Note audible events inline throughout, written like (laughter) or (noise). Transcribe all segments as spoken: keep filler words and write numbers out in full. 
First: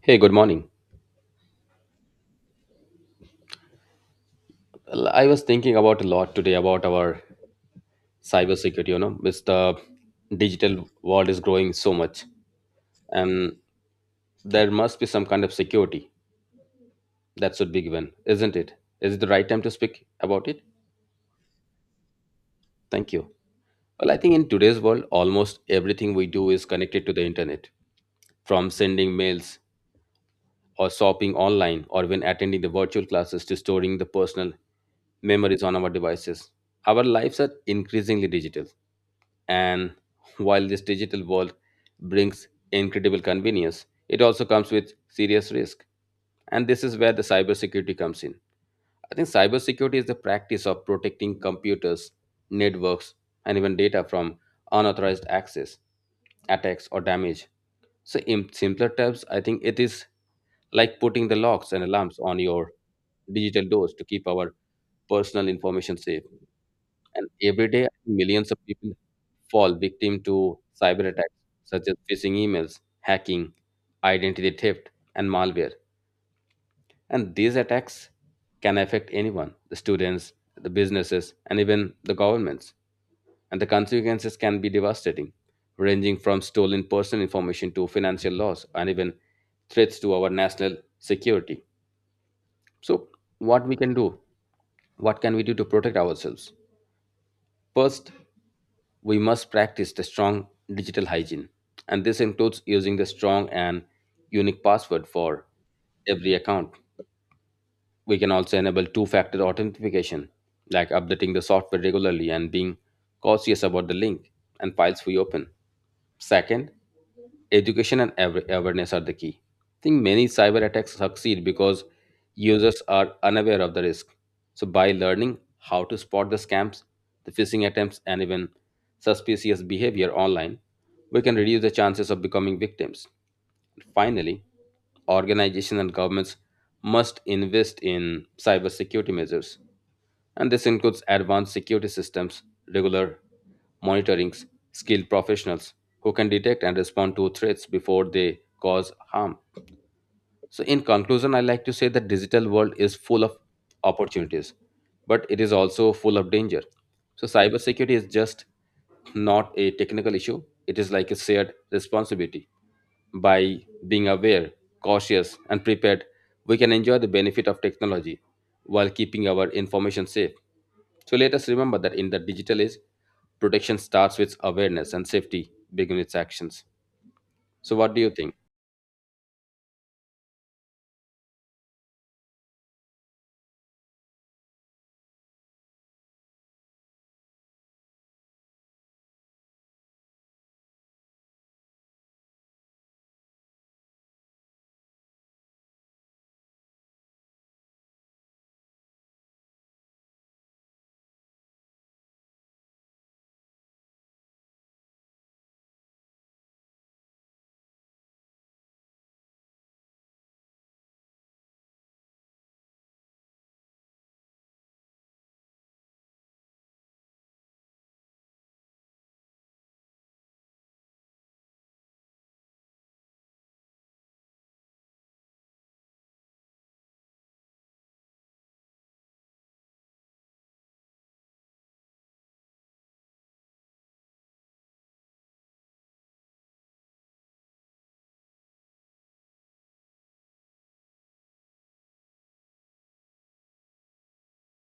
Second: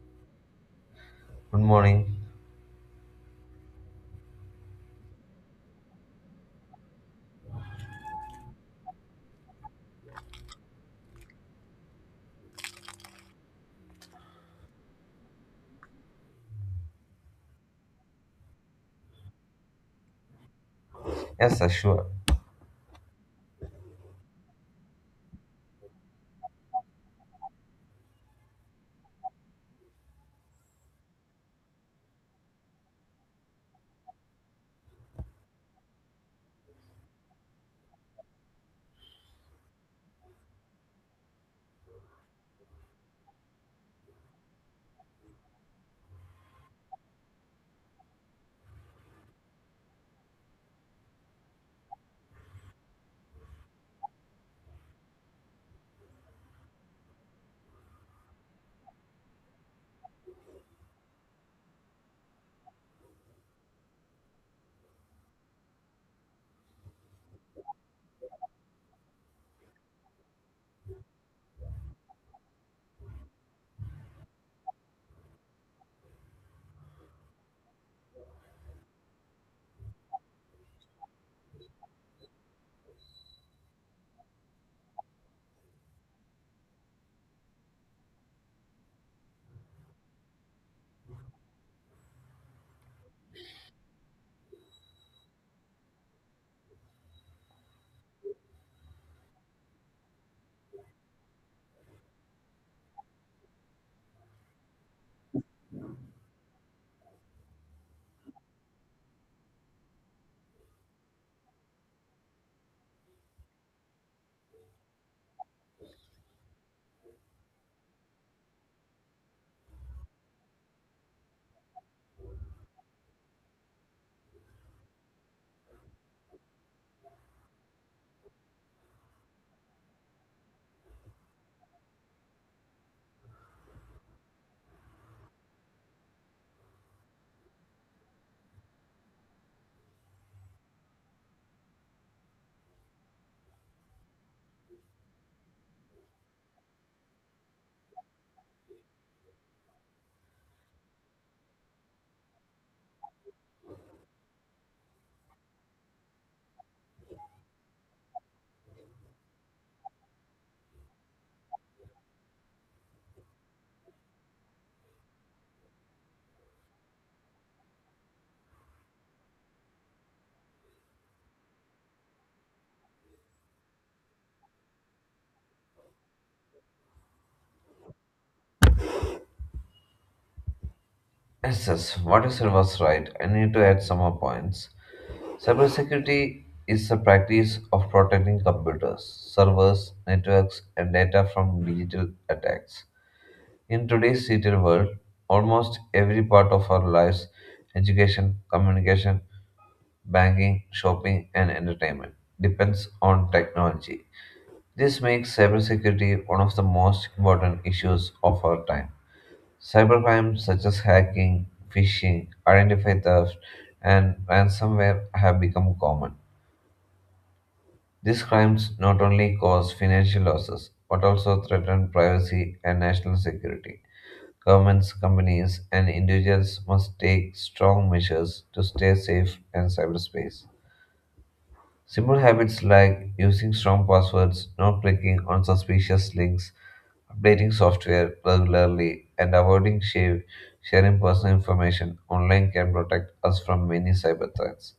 Hey, good morning. Good morning. Well, I was thinking about a lot today about our cybersecurity, you know, with the digital world is growing so much. And there must be some kind of security that should be given, isn't it? Is it the right time to speak about it? Yes, sir, sure. Thank you. Well, I think in today's world, almost everything we do is connected to the internet, from sending mails or shopping online or when attending the virtual classes to storing the personal memories on our devices. Our lives are increasingly digital. And while this digital world brings incredible convenience, it also comes with serious risk. And this is where the cybersecurity comes in. I think cybersecurity is the practice of protecting computers, networks, and even data from unauthorized access, attacks, or damage. So, in simpler terms, I think it is like putting the locks and alarms on your digital doors to keep our personal information safe. And every day, millions of people fall victim to cyber attacks such as phishing emails, hacking, identity theft, and malware. And these attacks can affect anyone, the students, the businesses, and even the governments. And the consequences can be devastating, ranging from stolen personal information to financial loss and even threats to our national security. So, what we can do? What can we do to protect ourselves? First, we must practice the strong digital hygiene. And this includes using the strong and unique password for every account. We can also enable two factor authentication, like updating the software regularly and being cautious about the link and files we open. Second, education and awa- awareness are the key. I think many cyber attacks succeed because users are unaware of the risk. So, by learning how to spot the scams, the phishing attempts, and even suspicious behavior online, we can reduce the chances of becoming victims. Finally, organizations and governments must invest in cybersecurity measures, and this includes advanced security systems, regular monitorings, skilled professionals who can detect and respond to threats before they cause harm. So in conclusion, I like to say that digital world is full of opportunities, but it is also full of danger. So cybersecurity is just not a technical issue, it is like a shared responsibility. By being aware, cautious, and prepared, we can enjoy the benefit of technology while keeping our information safe. So let us remember that in the digital age, protection starts with awareness and safety begins its actions. So what do you think? Yes, yes, what you said was right. I need to add some more points. Cybersecurity is the practice of protecting computers, servers, networks, and data from digital attacks. In today's digital world, almost every part of our lives education, communication, banking, shopping, and entertainment depends on technology. This makes cybersecurity one of the most important issues of our time. Cybercrime such as hacking, phishing, identity theft, and ransomware have become common. These crimes not only cause financial losses but also threaten privacy and national security. Governments, companies, and individuals must take strong measures to stay safe in cyberspace. Simple habits like using strong passwords, not clicking on suspicious links, updating software regularly, and avoiding share, sharing personal information online can protect us from many cyber threats.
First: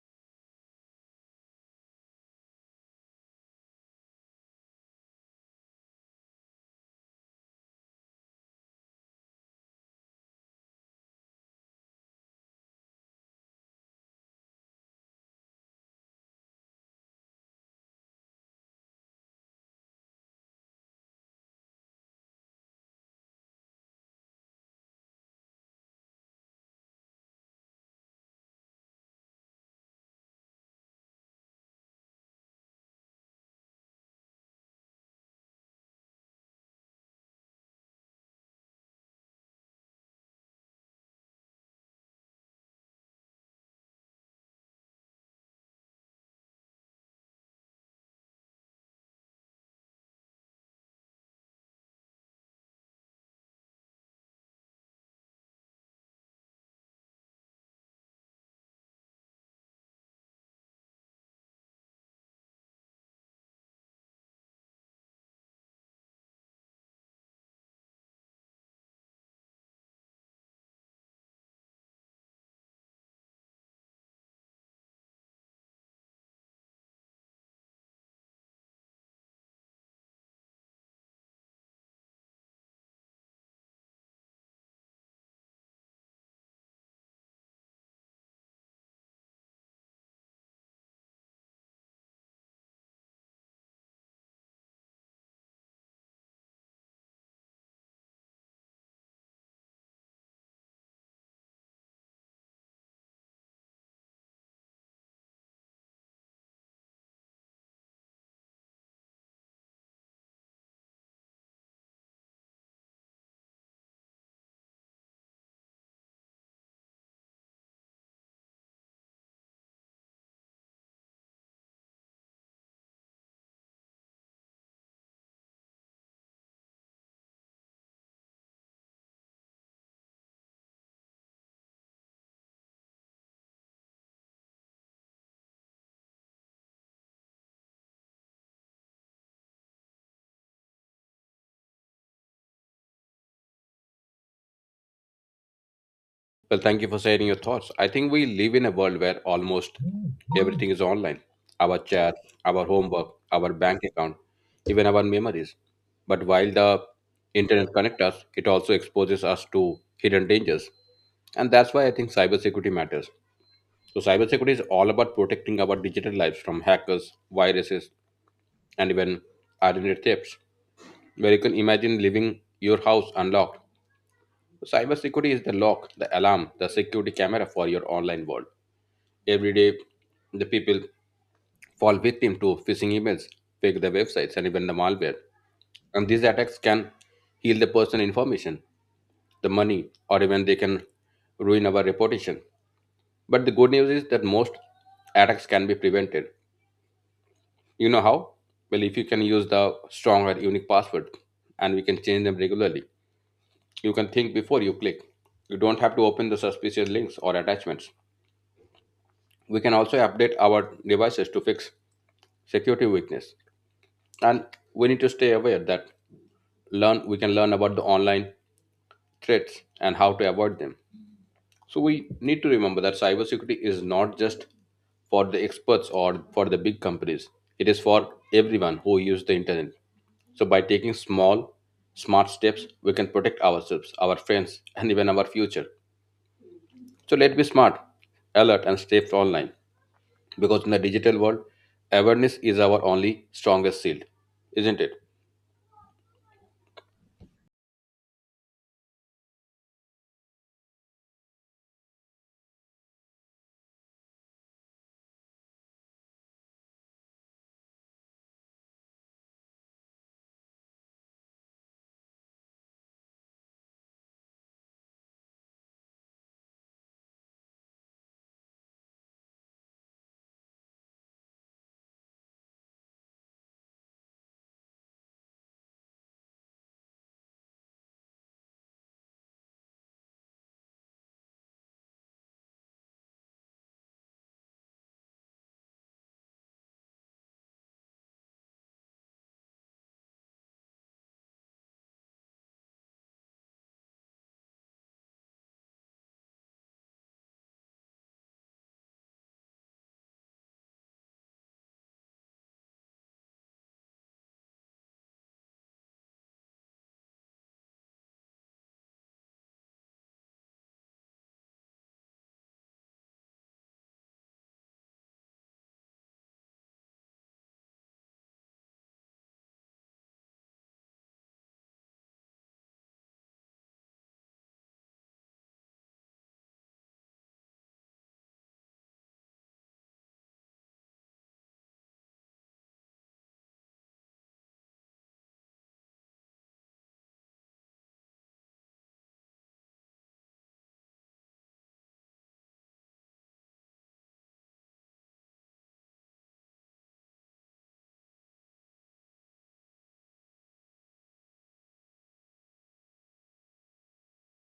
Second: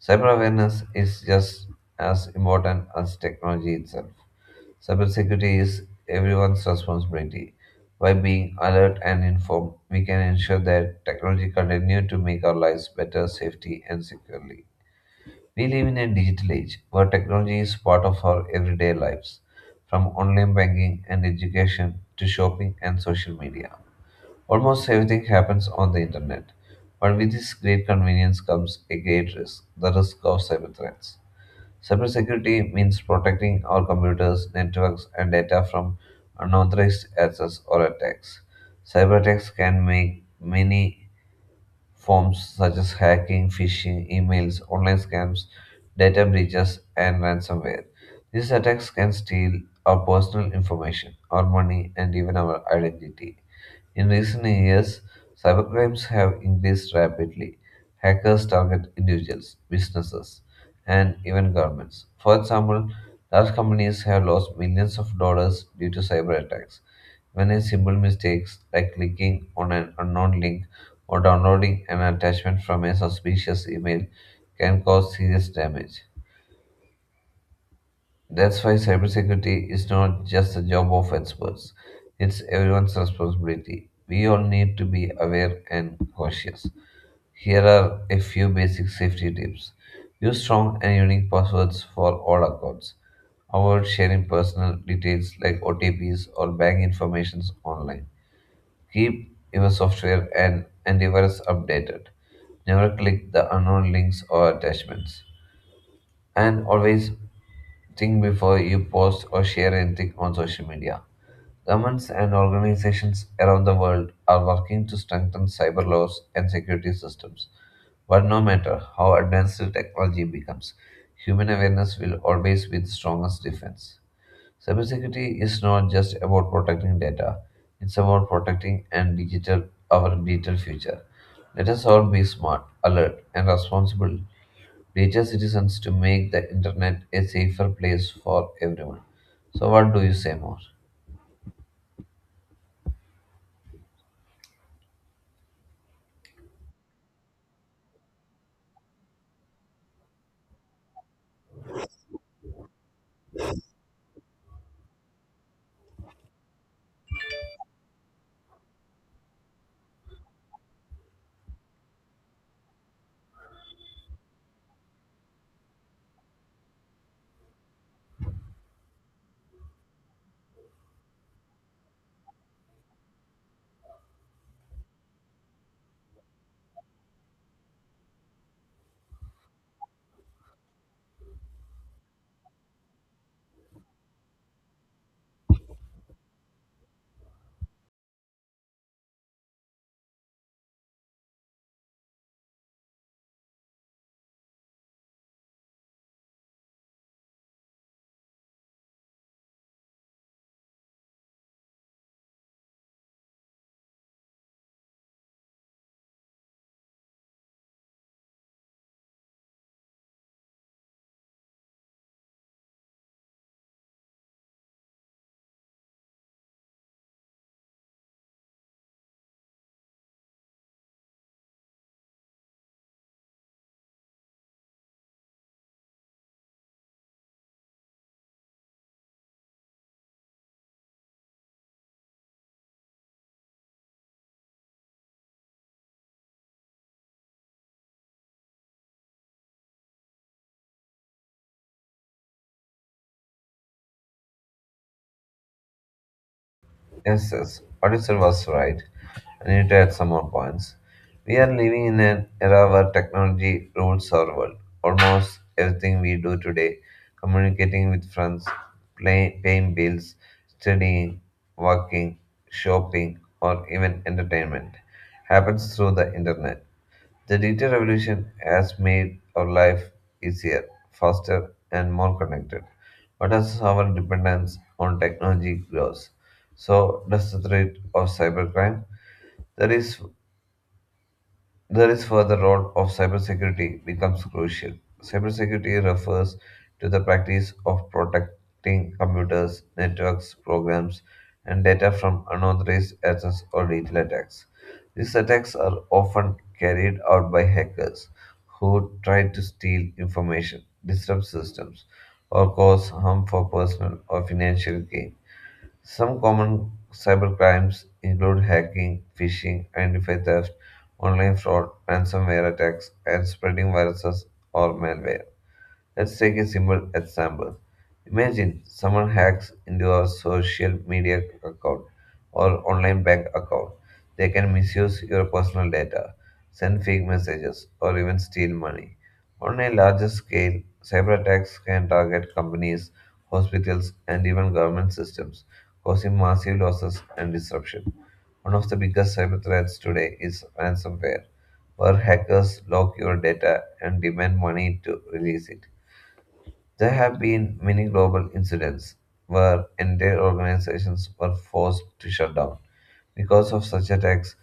Cyber awareness is just as important as technology itself. Cybersecurity is everyone's responsibility. By being alert and informed, we can ensure that technology continues to make our lives better, safety, and securely. We live in a digital age where technology is part of our everyday lives, from online banking and education to shopping and social media. Almost everything happens on the internet, but with this great convenience comes a great risk the risk of cyber threats. Cybersecurity means protecting our computers, networks, and data from unauthorized access or attacks. Cyber attacks can make many forms such as hacking, phishing, emails, online scams, data breaches, and ransomware. These attacks can steal our personal information, our money, and even our identity. In recent years, cybercrimes have increased rapidly. Hackers target individuals, businesses, and even governments. For example, large companies have lost millions of dollars due to cyber attacks. When a simple mistake, like clicking on an unknown link or downloading an attachment from a suspicious email, can cause serious damage. That's why cybersecurity is not just the job of experts, it's everyone's responsibility. We all need to be aware and cautious. Here are a few basic safety tips. Use strong and unique passwords for all accounts. Avoid sharing personal details like O T Ps or bank information online. Keep your software and antivirus updated. Never click the unknown links or attachments. And always think before you post or share anything on social media. Governments and organizations around the world are working to strengthen cyber laws and security systems. But no matter how advanced the technology becomes, human awareness will always be the strongest defense. Cybersecurity is not just about protecting data, it's about protecting and digital our digital future. Let us all be smart, alert, and responsible reaches citizens to make the internet a safer place for everyone. So, what do you say more? Well, thank you for sharing your thoughts. I think we live in a world where almost everything is online. Our chat, our homework, our bank account, even our memories. But while the internet connects us, it also exposes us to hidden dangers. And that's why I think cybersecurity matters. So, cybersecurity is all about protecting our digital lives from hackers, viruses, and even identity thefts, where you can imagine leaving your house unlocked. Cybersecurity is the lock, the alarm, the security camera for your online world. Every day, the people fall victim to phishing emails, fake the websites, and even the malware. And these attacks can heal the personal information, the money, or even they can ruin our reputation. But the good news is that most attacks can be prevented. You know how? Well, if you can use the strong or unique password and we can change them regularly, you can think before you click. You don't have to open the suspicious links or attachments. We can also update our devices to fix security weakness. And we need to stay aware that learn we can learn about the online threats and how to avoid them. So we need to remember that cybersecurity is not just for the experts or for the big companies. It is for everyone who uses the internet. So by taking small, smart steps, we can protect ourselves, our friends, and even our future. So let's be smart, alert, and stay online. Because in the digital world, awareness is our only strongest shield, isn't it? Yes, yes, what you said was right. I need to add some more points. We are living in an era where technology rules our world. Almost everything we do today, communicating with friends, play, paying bills, studying, working, shopping, or even entertainment, happens through the internet. The digital revolution has made our life easier, faster, and more connected. But as our dependence on technology grows, so does the threat of cybercrime. There is there is further role of cybersecurity becomes crucial. Cybersecurity refers to the practice of protecting computers, networks, programs, and data from unauthorized access or digital attacks. These attacks are often carried out by hackers who try to steal information, disrupt systems, or cause harm for personal or financial gain. Some common cybercrimes include hacking, phishing, identity theft, online fraud, ransomware attacks, and spreading viruses or malware. Let's take a simple example. Imagine someone hacks into a social media account or online bank account. They can misuse your personal data, send fake messages, or even steal money. On a larger scale, cyber attacks can target companies, hospitals, and even government systems, causing massive losses and disruption. One of the biggest cyber threats today is ransomware, where hackers lock your data and demand money to release it. There have been many global incidents where entire organizations were forced to shut down. Because of such attacks,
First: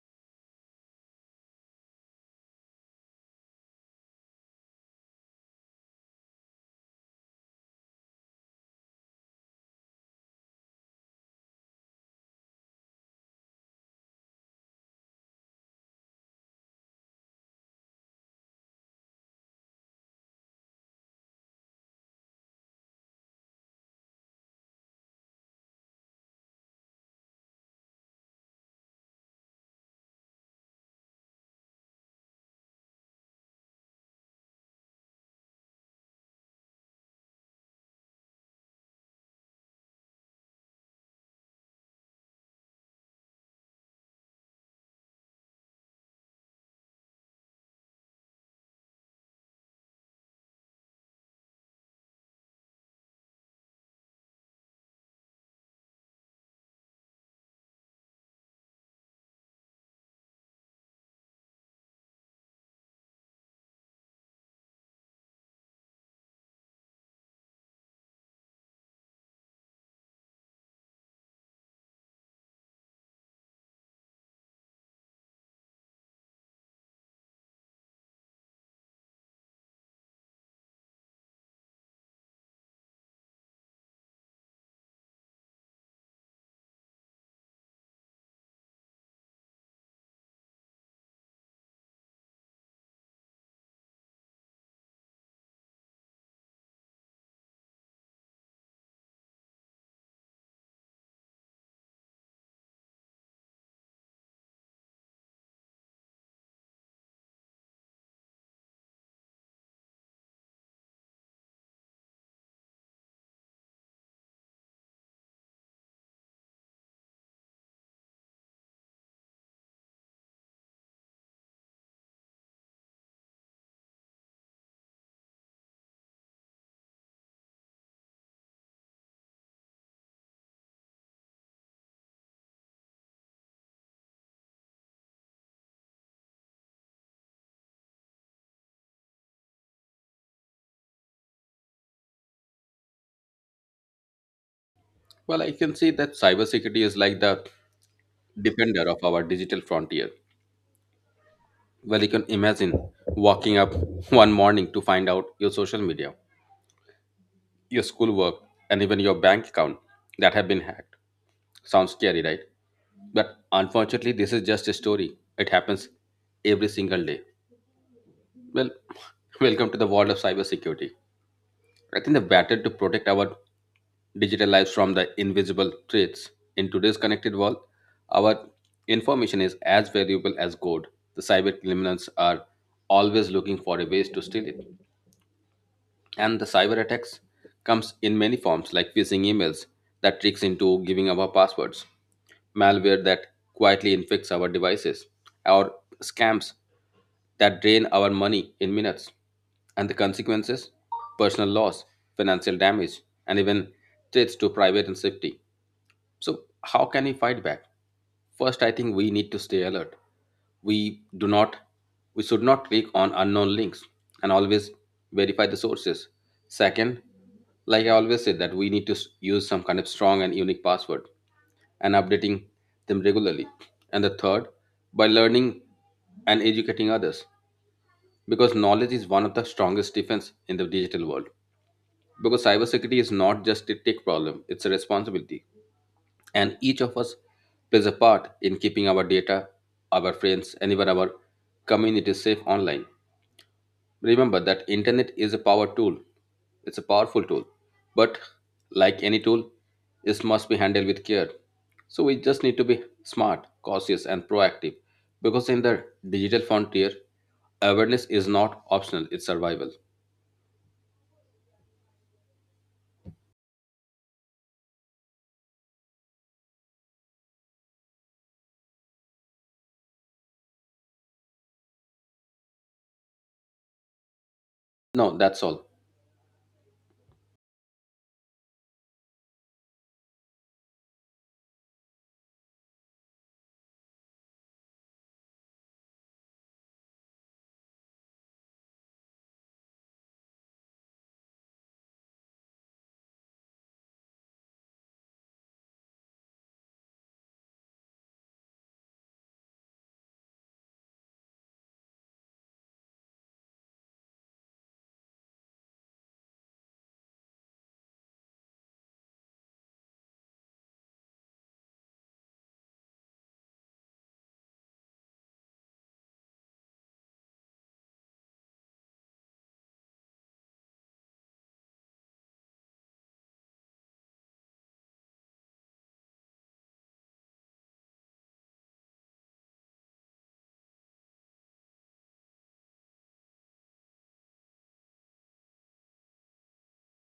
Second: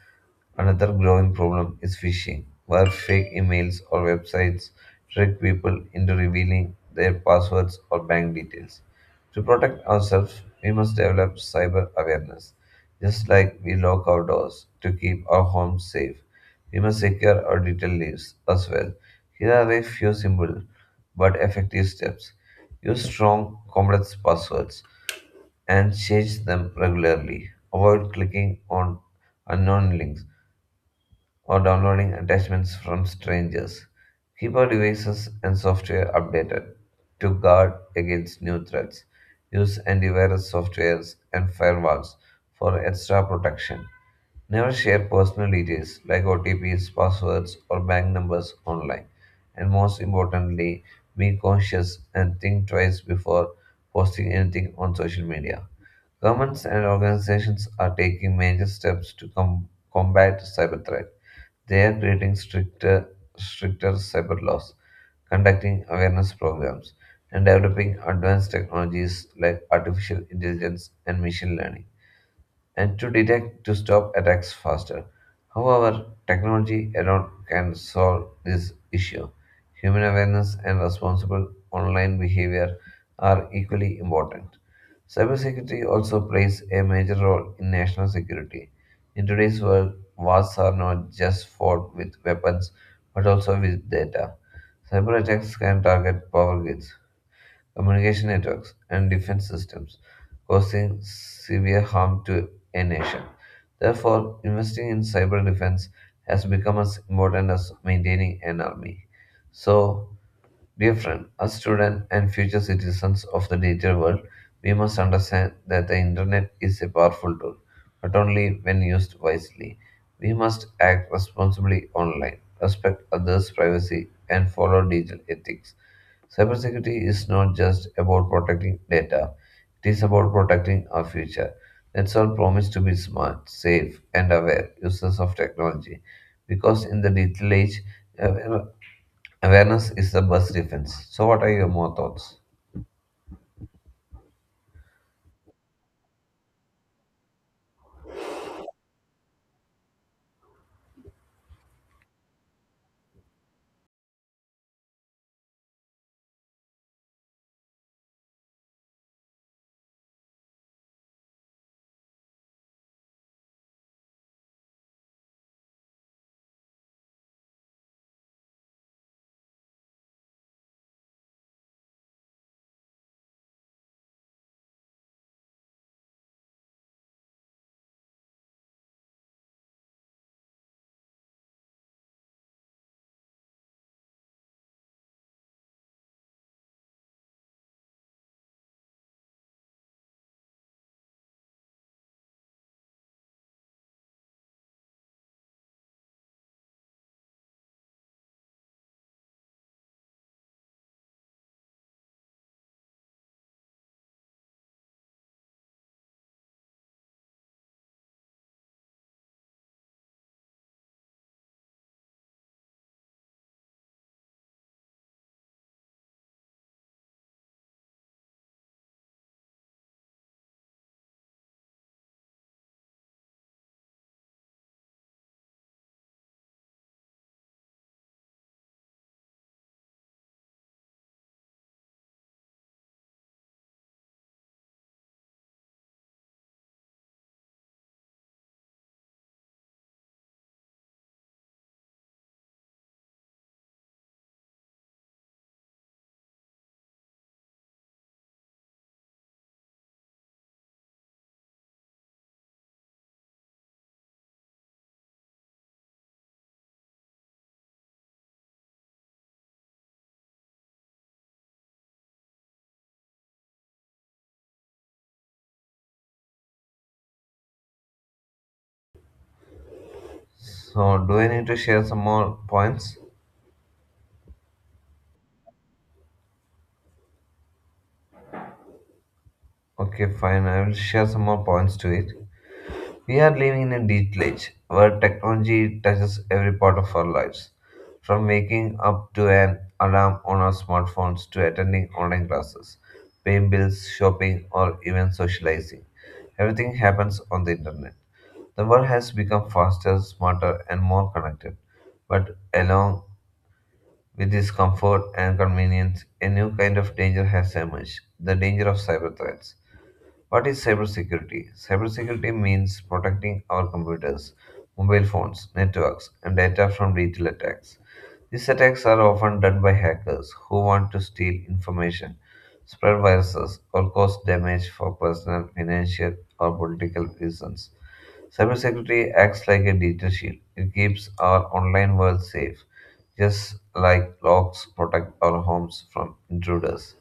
another growing problem is phishing, where fake emails or websites trick people into revealing their passwords or bank details. To protect ourselves, we must develop cyber awareness. Just like we lock our doors to keep our homes safe, we must secure our digital lives as well. Here are a few simple but effective steps. Use strong, complex passwords and change them regularly. Avoid clicking on unknown links or downloading attachments from strangers. Keep our devices and software updated to guard against new threats. Use antivirus softwares and firewalls for extra protection. Never share personal details like O T Ps, passwords, or bank numbers online. And most importantly, be cautious and think twice before posting anything on social media. Governments and organizations are taking major steps to com- combat cyber threat. They are creating stricter, stricter cyber laws, conducting awareness programs, and developing advanced technologies like artificial intelligence and machine learning and to detect to stop attacks faster. However, technology alone can solve this issue. Human awareness and responsible online behavior are equally important. Cybersecurity also plays a major role in national security. In today's world, wars are not just fought with weapons but also with data. Cyber attacks can target power grids, communication networks, and defense systems, causing severe harm to a nation. Therefore, investing in cyber defense has become as important as maintaining an army. So, dear friend, as students and future citizens of the digital world, we must understand that the internet is a powerful tool, but only when used wisely. We must act responsibly online, respect others' privacy, and follow digital ethics. Cybersecurity is not just about protecting data, it is about protecting our future. Let's all promise to be smart, safe, and aware users of technology because in the digital age, aware- awareness is the best defense. So, what are your more thoughts? Well, I can say that cybersecurity is like the defender of our digital frontier. Well, you can imagine waking up one morning to find out your social media, your schoolwork, and even your bank account that have been hacked. Sounds scary, right? But unfortunately, this is just a story. It happens every single day. Well, (laughs) welcome to the world of cybersecurity. I think the battle to protect our digital lives from the invisible threats in today's connected world, our information is as valuable as gold. The cyber criminals are always looking for a ways to steal it. And the cyber attacks comes in many forms like phishing emails that tricks into giving our passwords, malware that quietly infects our devices, or scams that drain our money in minutes, and the consequences: personal loss, financial damage, and even threats to private and safety. So, how can we fight back? First, I think we need to stay alert. We do not, we should not click on unknown links and always verify the sources. Second, like I always said, that we need to s- use some kind of strong and unique password and updating them regularly. And the third, by learning and educating others, because knowledge is one of the strongest defense in the digital world. Because cybersecurity is not just a tech problem; it's a responsibility, and each of us plays a part in keeping our data, our friends, and even our community safe online. Remember that internet is a power tool. It's a powerful tool, but like any tool, it must be handled with care. So we just need to be smart, cautious, and proactive because in the digital frontier, awareness is not optional; it's survival. So, do I need to share some more points? No, that's all. Okay, fine, I will share some more points to it. We are living in a digital age where technology touches every part of our lives, from waking up to an alarm on our smartphones to attending online classes, paying bills, shopping, or even socializing. Everything happens on the internet. The world has become faster, smarter, and more connected. But along with this comfort and convenience, a new kind of danger has emerged the danger of cyber threats. What is cybersecurity? Cybersecurity means protecting our computers, mobile phones, networks, and data from digital attacks. These attacks are often done by hackers who want to steal information, spread viruses, or cause damage for personal, financial, or political reasons. Cybersecurity acts like a digital shield. It keeps our online world safe, just like locks protect our homes from intruders.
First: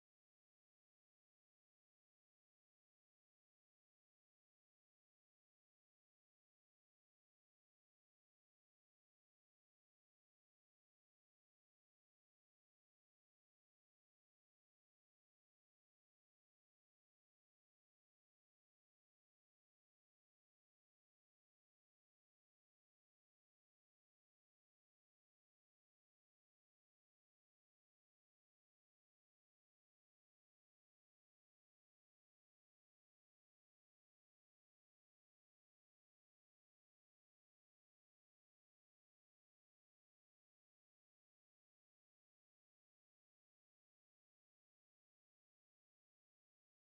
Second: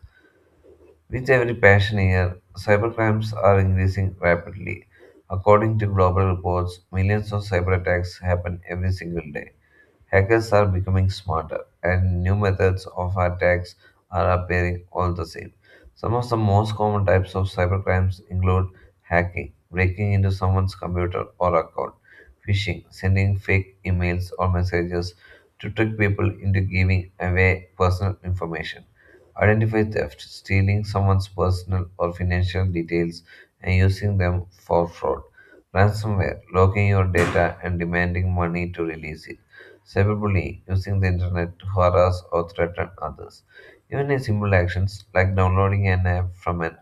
With every passing year, cybercrimes are increasing rapidly. According to global reports, millions of cyber attacks happen every single day. Hackers are becoming smarter, and new methods of attacks are appearing all the same. Some of the most common types of cybercrimes include hacking, breaking into someone's computer or account, phishing, sending fake emails or messages to trick people into giving away personal information, identify theft, stealing someone's personal or financial details and using them for fraud ransomware, locking your data and demanding money to release it cyberbullying, using the internet to harass or threaten others. Even in simple actions like downloading an app from an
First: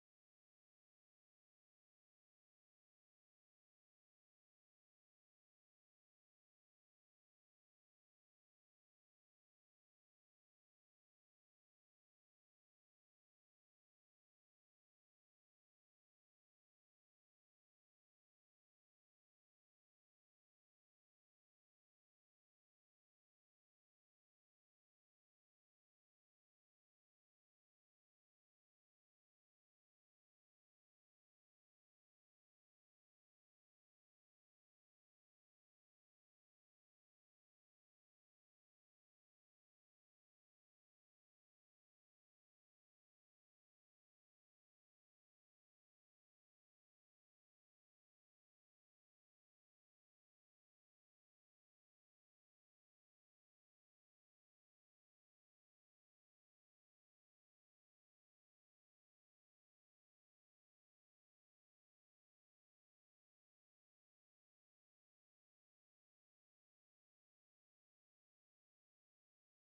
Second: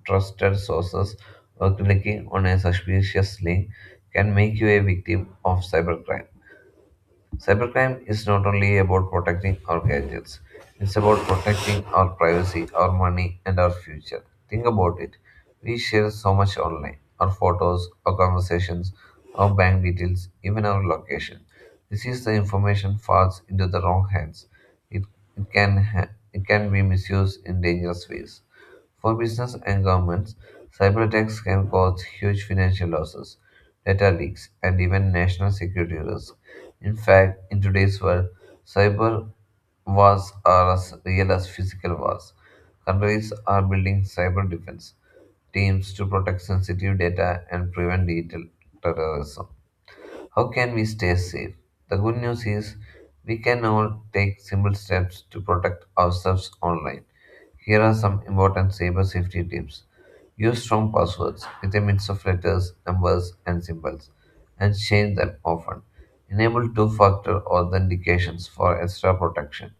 untrusted sources or clicking on a suspicious link can make you a victim of cybercrime. Cybercrime is not only about protecting our gadgets, it's about protecting our privacy, our money, and our future. Think about it. We share so much online our photos, our conversations, our bank details, even our location. This is the information falls into the wrong hands. It, it, can, ha- it can be misused in dangerous ways. For business and governments, cyber attacks can cause huge financial losses, data leaks, and even national security risks. In fact, in today's world, cyber wars are as real as physical wars. Countries are building cyber defense teams to protect sensitive data and prevent digital terrorism. How can we stay safe? The good news is we can now take simple steps to protect ourselves online. Here are some important cyber safety tips. Use strong passwords with a mix of letters, numbers, and symbols, and change them often. Enable two factor authentications for extra protection.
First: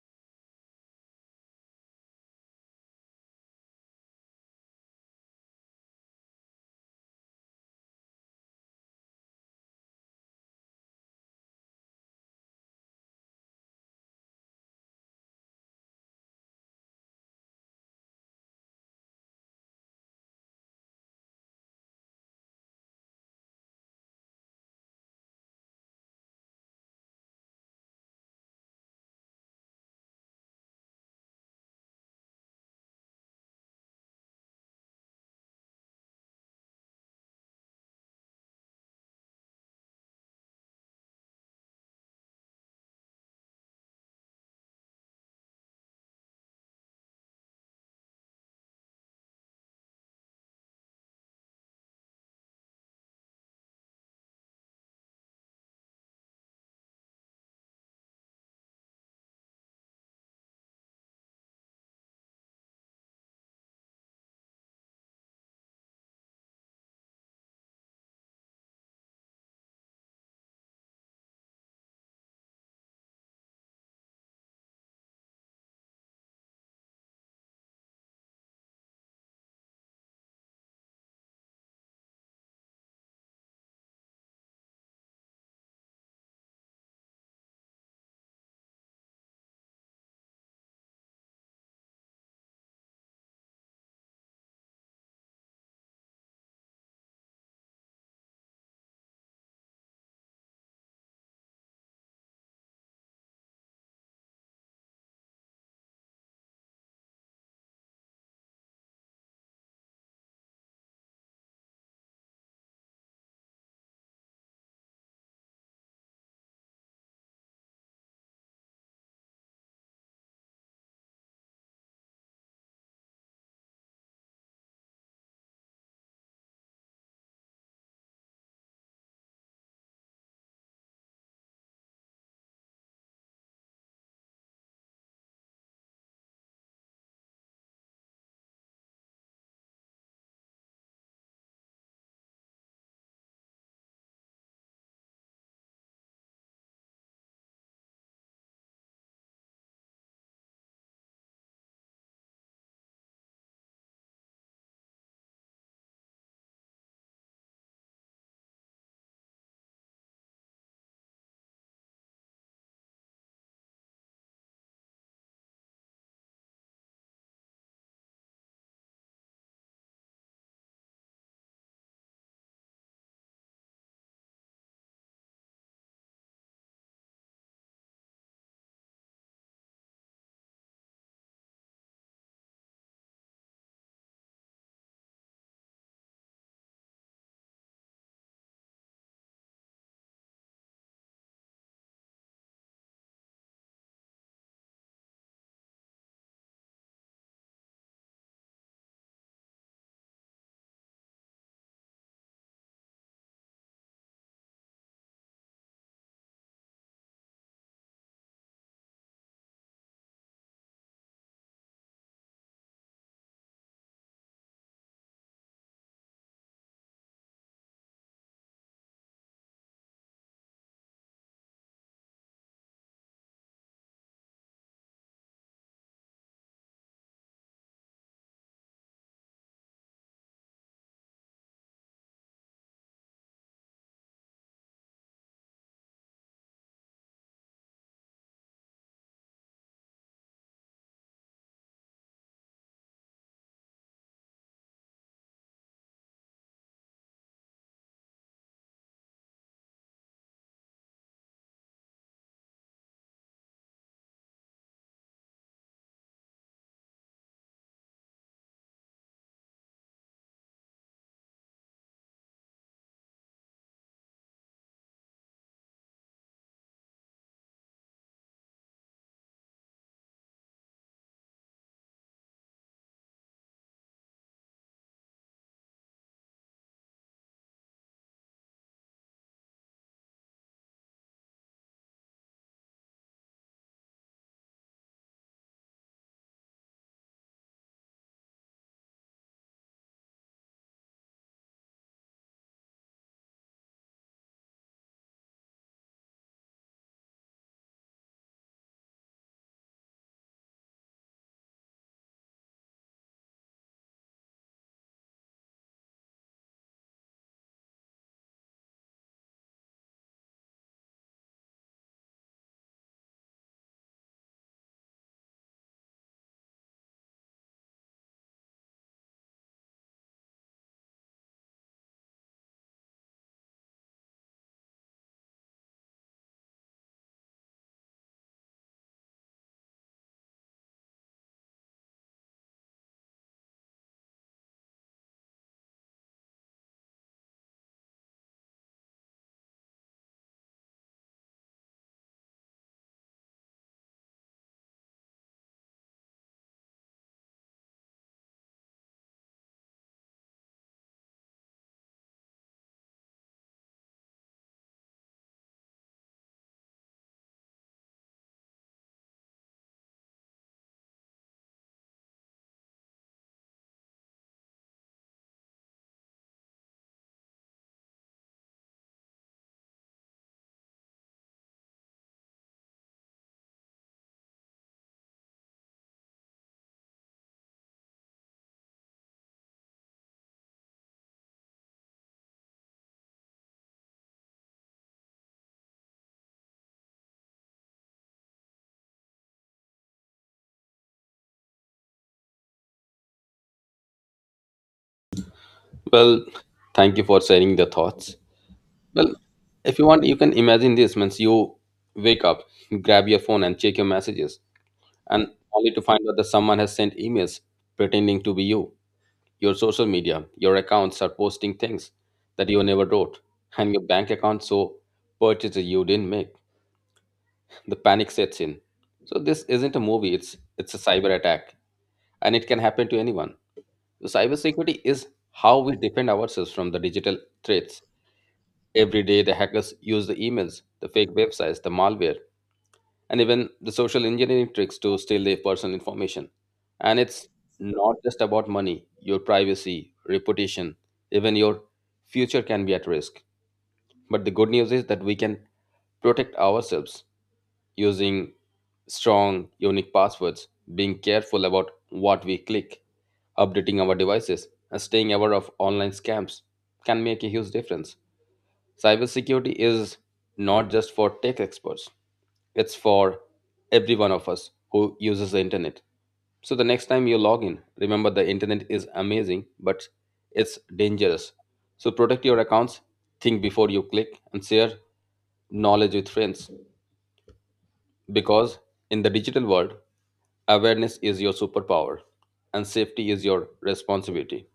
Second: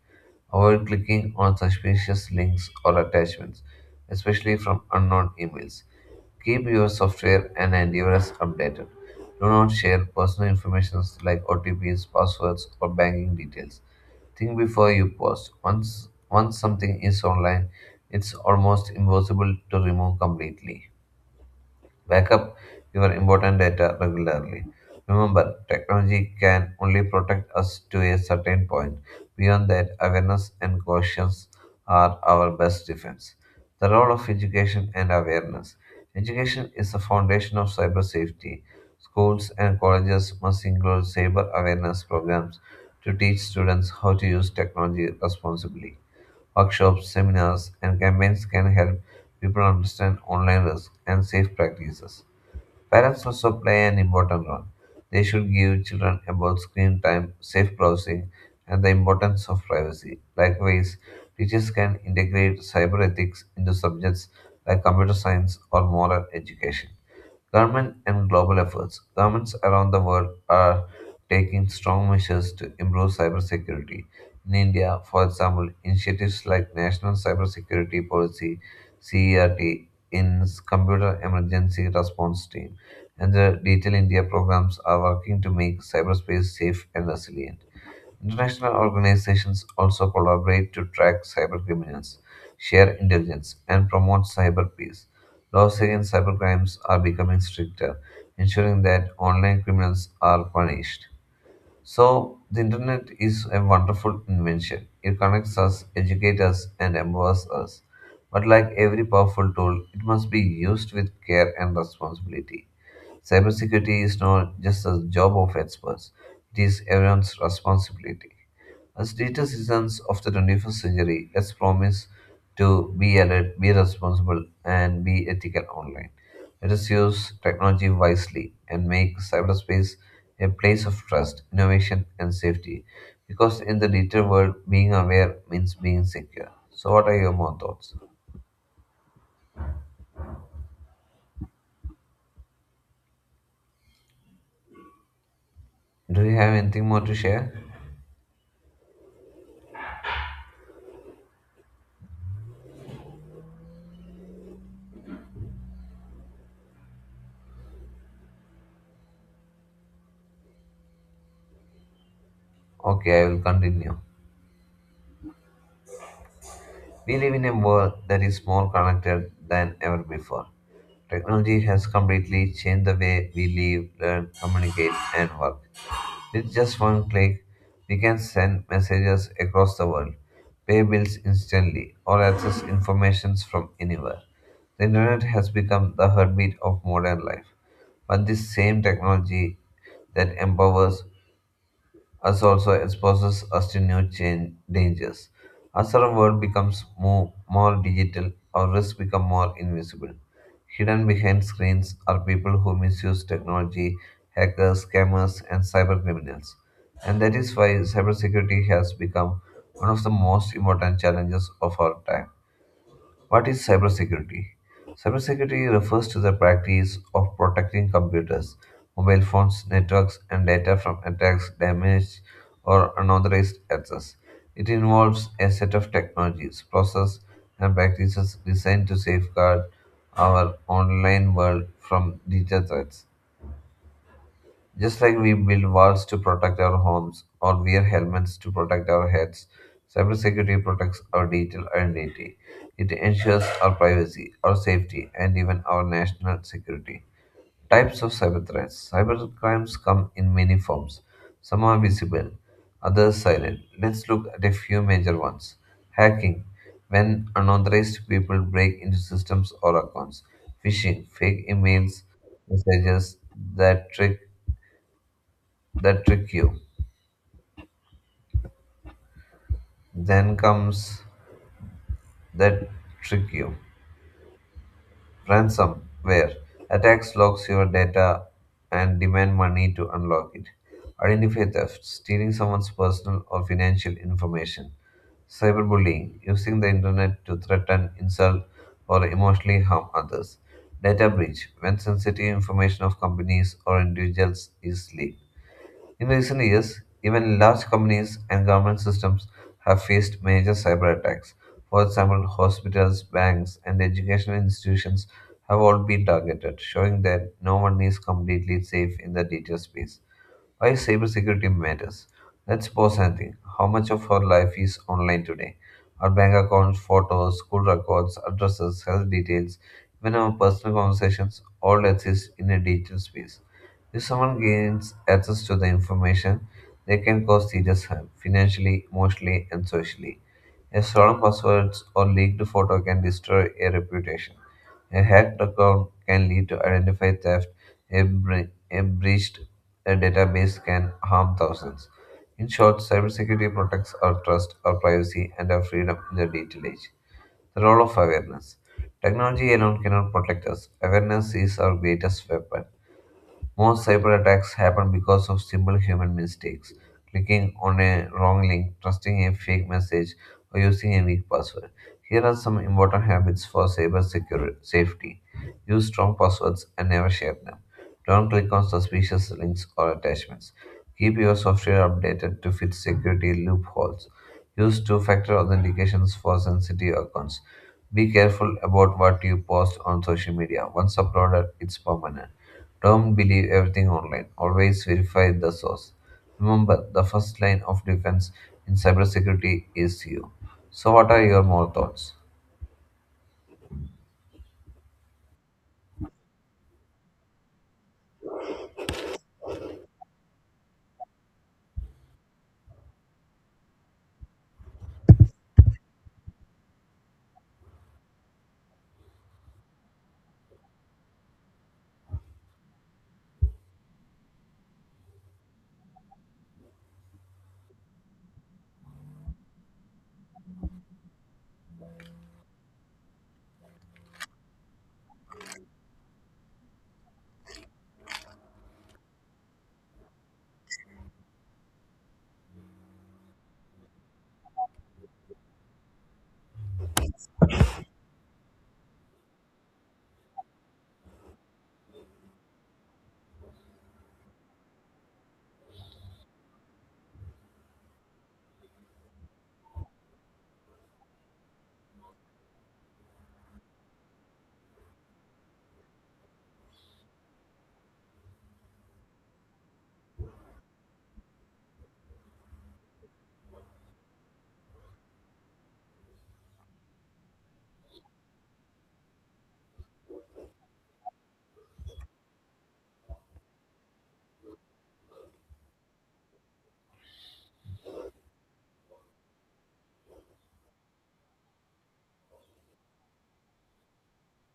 Avoid clicking on suspicious links or attachments, especially from unknown emails. Keep your software and antivirus updated. Do not share personal information like O T Ps, passwords, or banking details. Think before you post. Once once something is online, it's almost impossible to remove completely. Backup your important data regularly. Remember, technology can only protect us to a certain point. Beyond that, awareness and caution are our best defense. The role of education and awareness. Education is the foundation of cyber safety. Schools and colleges must include cyber awareness programs to teach students how to use technology responsibly. Workshops, seminars, and campaigns can help people understand online risks and safe practices. Parents also play an important role. They should give children about screen time, safe browsing, and the importance of privacy. Likewise, teachers can integrate cyber ethics into subjects like computer science or moral education. Government and global efforts. Governments around the world are taking strong measures to improve cybersecurity. In India, for example, initiatives like National Cybersecurity Policy (CERT) in Computer Emergency Response Team and the Digital India programs are working to make cyberspace safe and resilient. International organizations also collaborate to track cybercriminals, share intelligence, and promote cyber peace. Laws against cybercrimes are becoming stricter, ensuring that online criminals are punished. So, the internet is a wonderful invention. It connects us, educates us, and empowers us. But, like every powerful tool, it must be used with care and responsibility. Cybersecurity is not just a job of experts, it is everyone's responsibility. As digital citizens of the twenty-first century, let's promise to be alert, be responsible, and be ethical online. Let us use technology wisely and make cyberspace a place of trust, innovation, and safety. Because in the digital world, being aware means being secure. So, what are your more thoughts? Do you have anything more to share? Okay, I will continue. We live in a world that is more connected than ever before. Technology has completely changed the way we live, learn, communicate, and work. With just one click, we can send messages across the world, pay bills instantly, or access information from anywhere. The internet has become the heartbeat of modern life, but this same technology that empowers us also exposes us to new chain dangers. As our world becomes more, more digital, our risks become more invisible. Hidden behind screens are people who misuse technology, hackers, scammers, and cyber criminals. And that is why cybersecurity has become one of the most important challenges of our time. What is cybersecurity? Cybersecurity refers to the practice of protecting computers, mobile phones, networks, and data from attacks, damage, or unauthorized access. It involves a set of technologies, processes, and practices designed to safeguard our online world from digital threats. Just like we build walls to protect our homes or wear helmets to protect our heads, cybersecurity protects our digital identity. It ensures our privacy, our safety, and even our national security. Types of cyber threats. Cyber crimes come in many forms. Some are visible, others silent. Let's look at a few major ones. Hacking. When unauthorized people break into systems or accounts. Phishing. Fake emails, messages that trick that trick you. Then comes that trick you. Ransomware attacks locks your data and demand money to unlock it. Identify theft, stealing someone's personal or financial information. Cyberbullying, using the internet to threaten, insult, or emotionally harm others. Data breach, when sensitive information of companies or individuals is leaked. In recent years, even large companies and government systems have faced major cyber attacks. For example, hospitals, banks, and educational institutions have all been targeted, showing that no one is completely safe in the digital space. Why cybersecurity matters? Let's pause and think. How much of our life is online today? Our bank accounts, photos, school records, addresses, health details, even our personal conversations all exist in a digital space. If someone gains access to the information, they can cause serious harm financially, emotionally, and socially. A stolen password or leaked photo can destroy a reputation. A hacked account can lead to identity theft. A, bre- a breached uh, database can harm thousands. In short, cybersecurity protects our trust, our privacy, and our freedom in the digital age. The role of awareness. Technology alone cannot protect us. Awareness is our greatest weapon. Most cyber attacks happen because of simple human mistakes clicking on a wrong link, trusting a fake message, or using a weak password. Here are some important habits for cyber security safety. Use strong passwords and never share them. Don't click on suspicious links or attachments. Keep your software updated to fit security loopholes. Use two factor authentications for sensitive accounts. Be careful about what you post on social media. Once uploaded, it's permanent. Don't believe everything online. Always verify the source. Remember, the first line of defense in cybersecurity is you. So, what are your more thoughts? Well, thank you for sharing the thoughts. Well, if you want, you can imagine this means you wake up, grab your phone, and check your messages, and only to find out that someone has sent emails pretending to be you. Your social media, your accounts are posting things that you never wrote, and your bank account so purchases you didn't make. The panic sets in. So this isn't a movie; it's it's a cyber attack, and it can happen to anyone. So cybersecurity is how we defend ourselves from the digital threats. Every day, the hackers use the emails, the fake websites, the malware, and even the social engineering tricks to steal their personal information. And it's not just about money, your privacy, reputation, even your future can be at risk. But the good news is that we can protect ourselves using strong, unique passwords, being careful about what we click, updating our devices, and staying aware of online scams can make a huge difference. Cybersecurity is not just for tech experts, it's for every one of us who uses the internet. So the next time you log in, remember the internet is amazing, but it's dangerous. So protect your accounts, think before you click, and share knowledge with friends. Because in the digital world, awareness is your superpower and safety is your responsibility.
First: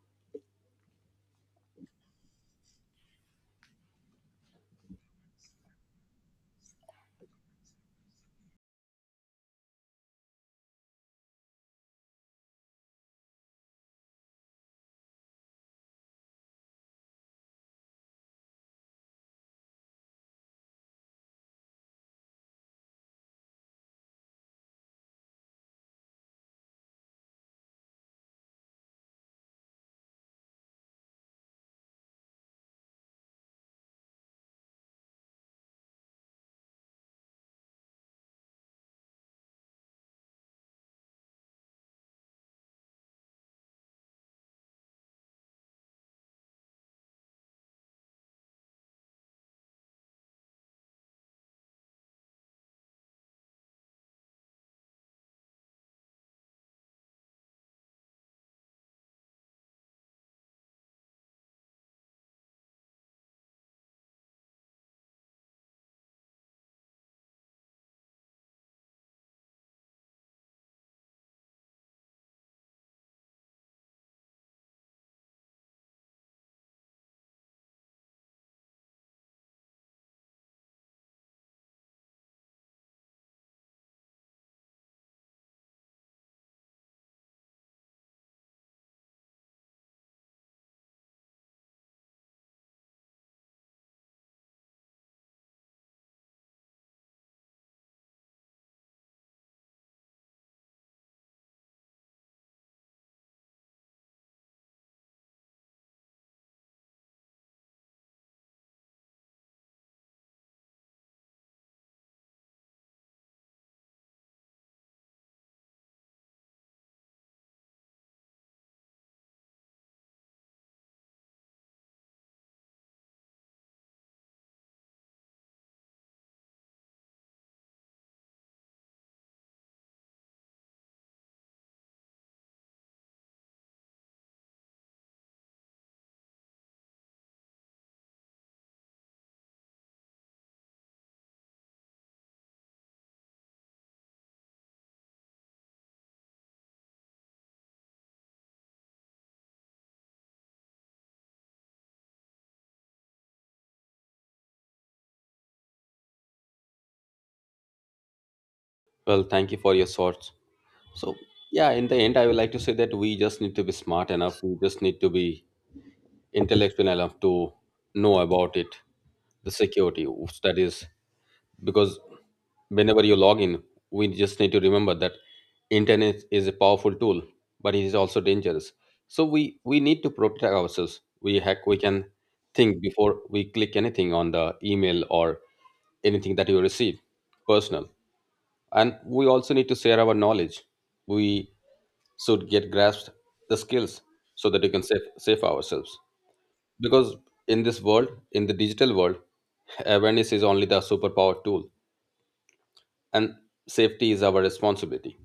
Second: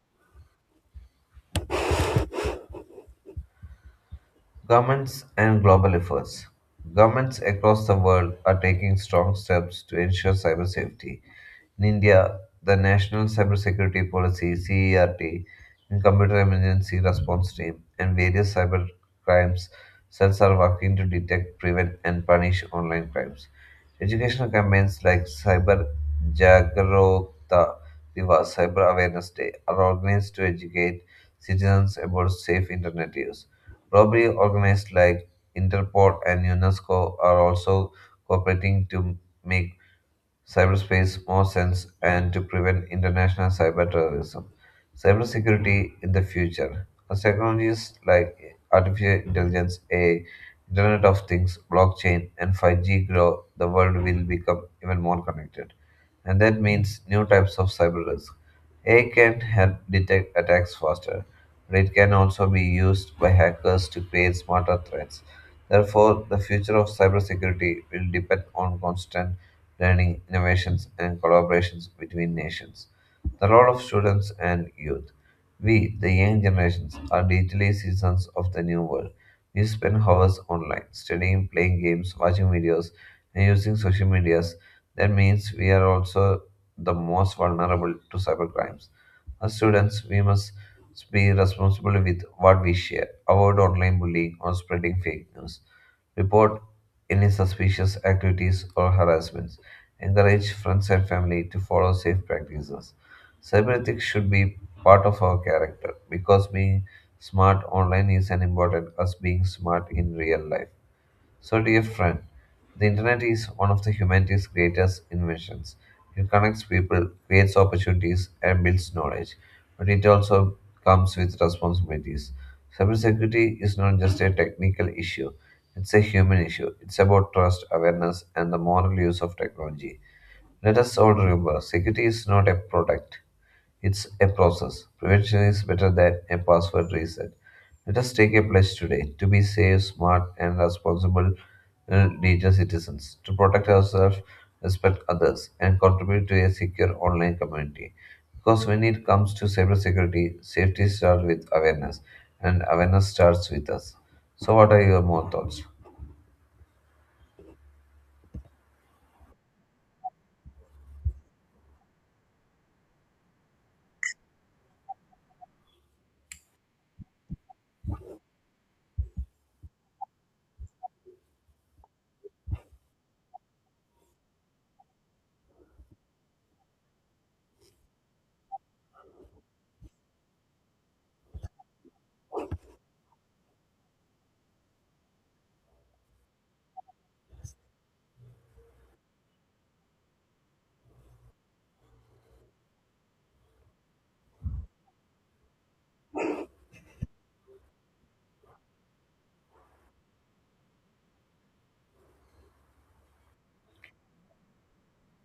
Governments and global efforts. Governments across the world are taking strong steps to ensure cyber safety. In India, the National Cybersecurity Policy (CERT) and Computer Emergency Response Team and various cyber crimes cells are working to detect, prevent, and punish online crimes. Educational campaigns like Cyber Jagrokta Divas, Cyber Awareness Day, are organized to educate citizens about safe internet use. Robbery organized like Interpol and UNESCO are also cooperating to make cyberspace more sense and to prevent international cyber terrorism. Cybersecurity in the future. As technologies like artificial intelligence, A I, Internet of Things, blockchain, and five G grow, the world will become even more connected. And that means new types of cyber risk. A I can help detect attacks faster, but it can also be used by hackers to create smarter threats. Therefore, the future of cybersecurity will depend on constant learning, innovations, and collaborations between nations. The role of students and youth. We, the young generations, are digitally citizens of the new world. We spend hours online, studying, playing games, watching videos, and using social medias. That means we are also the most vulnerable to cybercrimes. As students, we must be responsible with what we share, avoid online bullying or spreading fake news, report any suspicious activities or harassments, encourage friends and family to follow safe practices. Cyberethics should be part of our character because being smart online is as important as being smart in real life. So, dear friend, the internet is one of the humanity's greatest inventions. It connects people, creates opportunities, and builds knowledge, but it also comes with responsibilities. Cybersecurity is not just a technical issue, it's a human issue. It's about trust, awareness, and the moral use of technology. Let us all remember security is not a product, it's a process. Prevention is better than a password reset. Let us take a pledge today to be safe, smart, and responsible uh, digital citizens, to protect ourselves, respect others, and contribute to a secure online community. Because when it comes to cybersecurity, safety starts with awareness, and awareness starts with us. So, what are your more thoughts? Well, thank you for your thoughts. So, yeah, in the end, I would like to say that we just need to be smart enough. We just need to be intellectual enough to know about it, the security that is, because whenever you log in, we just need to remember that internet is a powerful tool, but it is also dangerous. So we we need to protect ourselves. We hack we can think before we click anything on the email or anything that you receive personal, and we also need to share our knowledge. We should get grasped the skills so that we can save, save ourselves, because in this world, in the digital world, awareness is only the superpower tool, and safety is our responsibility.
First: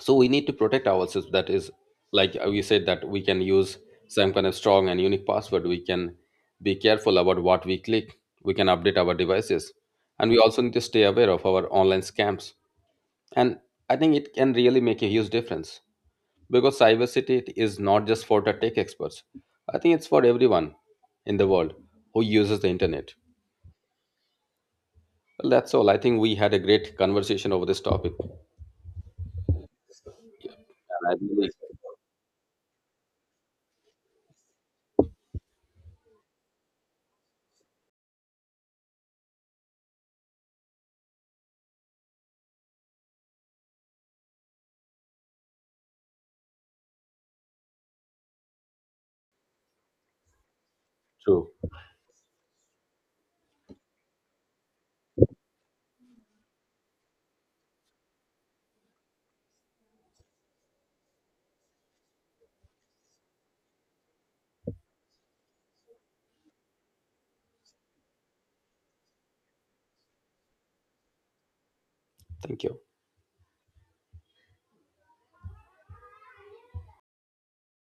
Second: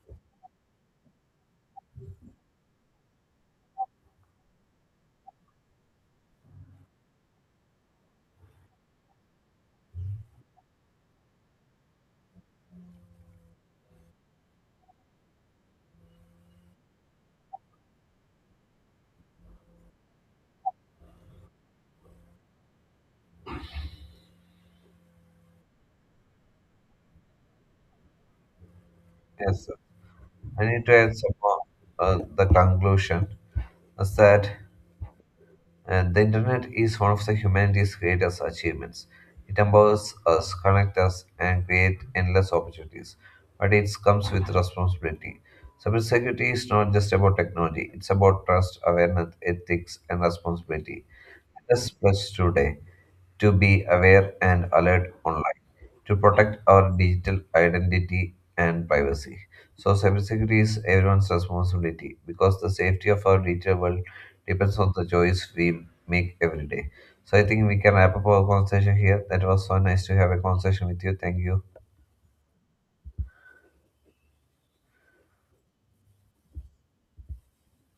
So we need to protect ourselves. That is, like we said, that we can use some kind of strong and unique password. We can be careful about what we click. We can update our devices, and we also need to stay aware of our online scams. And I think it can really make a huge difference, because cybersecurity is not just for the tech experts. I think it's for everyone in the world who uses the internet. Well, that's all. I think we had a great conversation over this topic. And Yes, sir. I need to I add some really. more, uh, the conclusion is that and the internet is one of the humanity's greatest achievements. It empowers us, connects us, and creates endless opportunities. But it comes with responsibility. Cybersecurity is not just about technology, it's about trust, awareness, ethics, and responsibility. True. Let us pledge today to be aware and alert online, to protect our digital identity and privacy. So, cybersecurity is everyone's responsibility because the safety of our digital world depends on the choice we make every day. So I think we can wrap up our conversation here. That was so nice to have a conversation with you. Thank you. Thank you.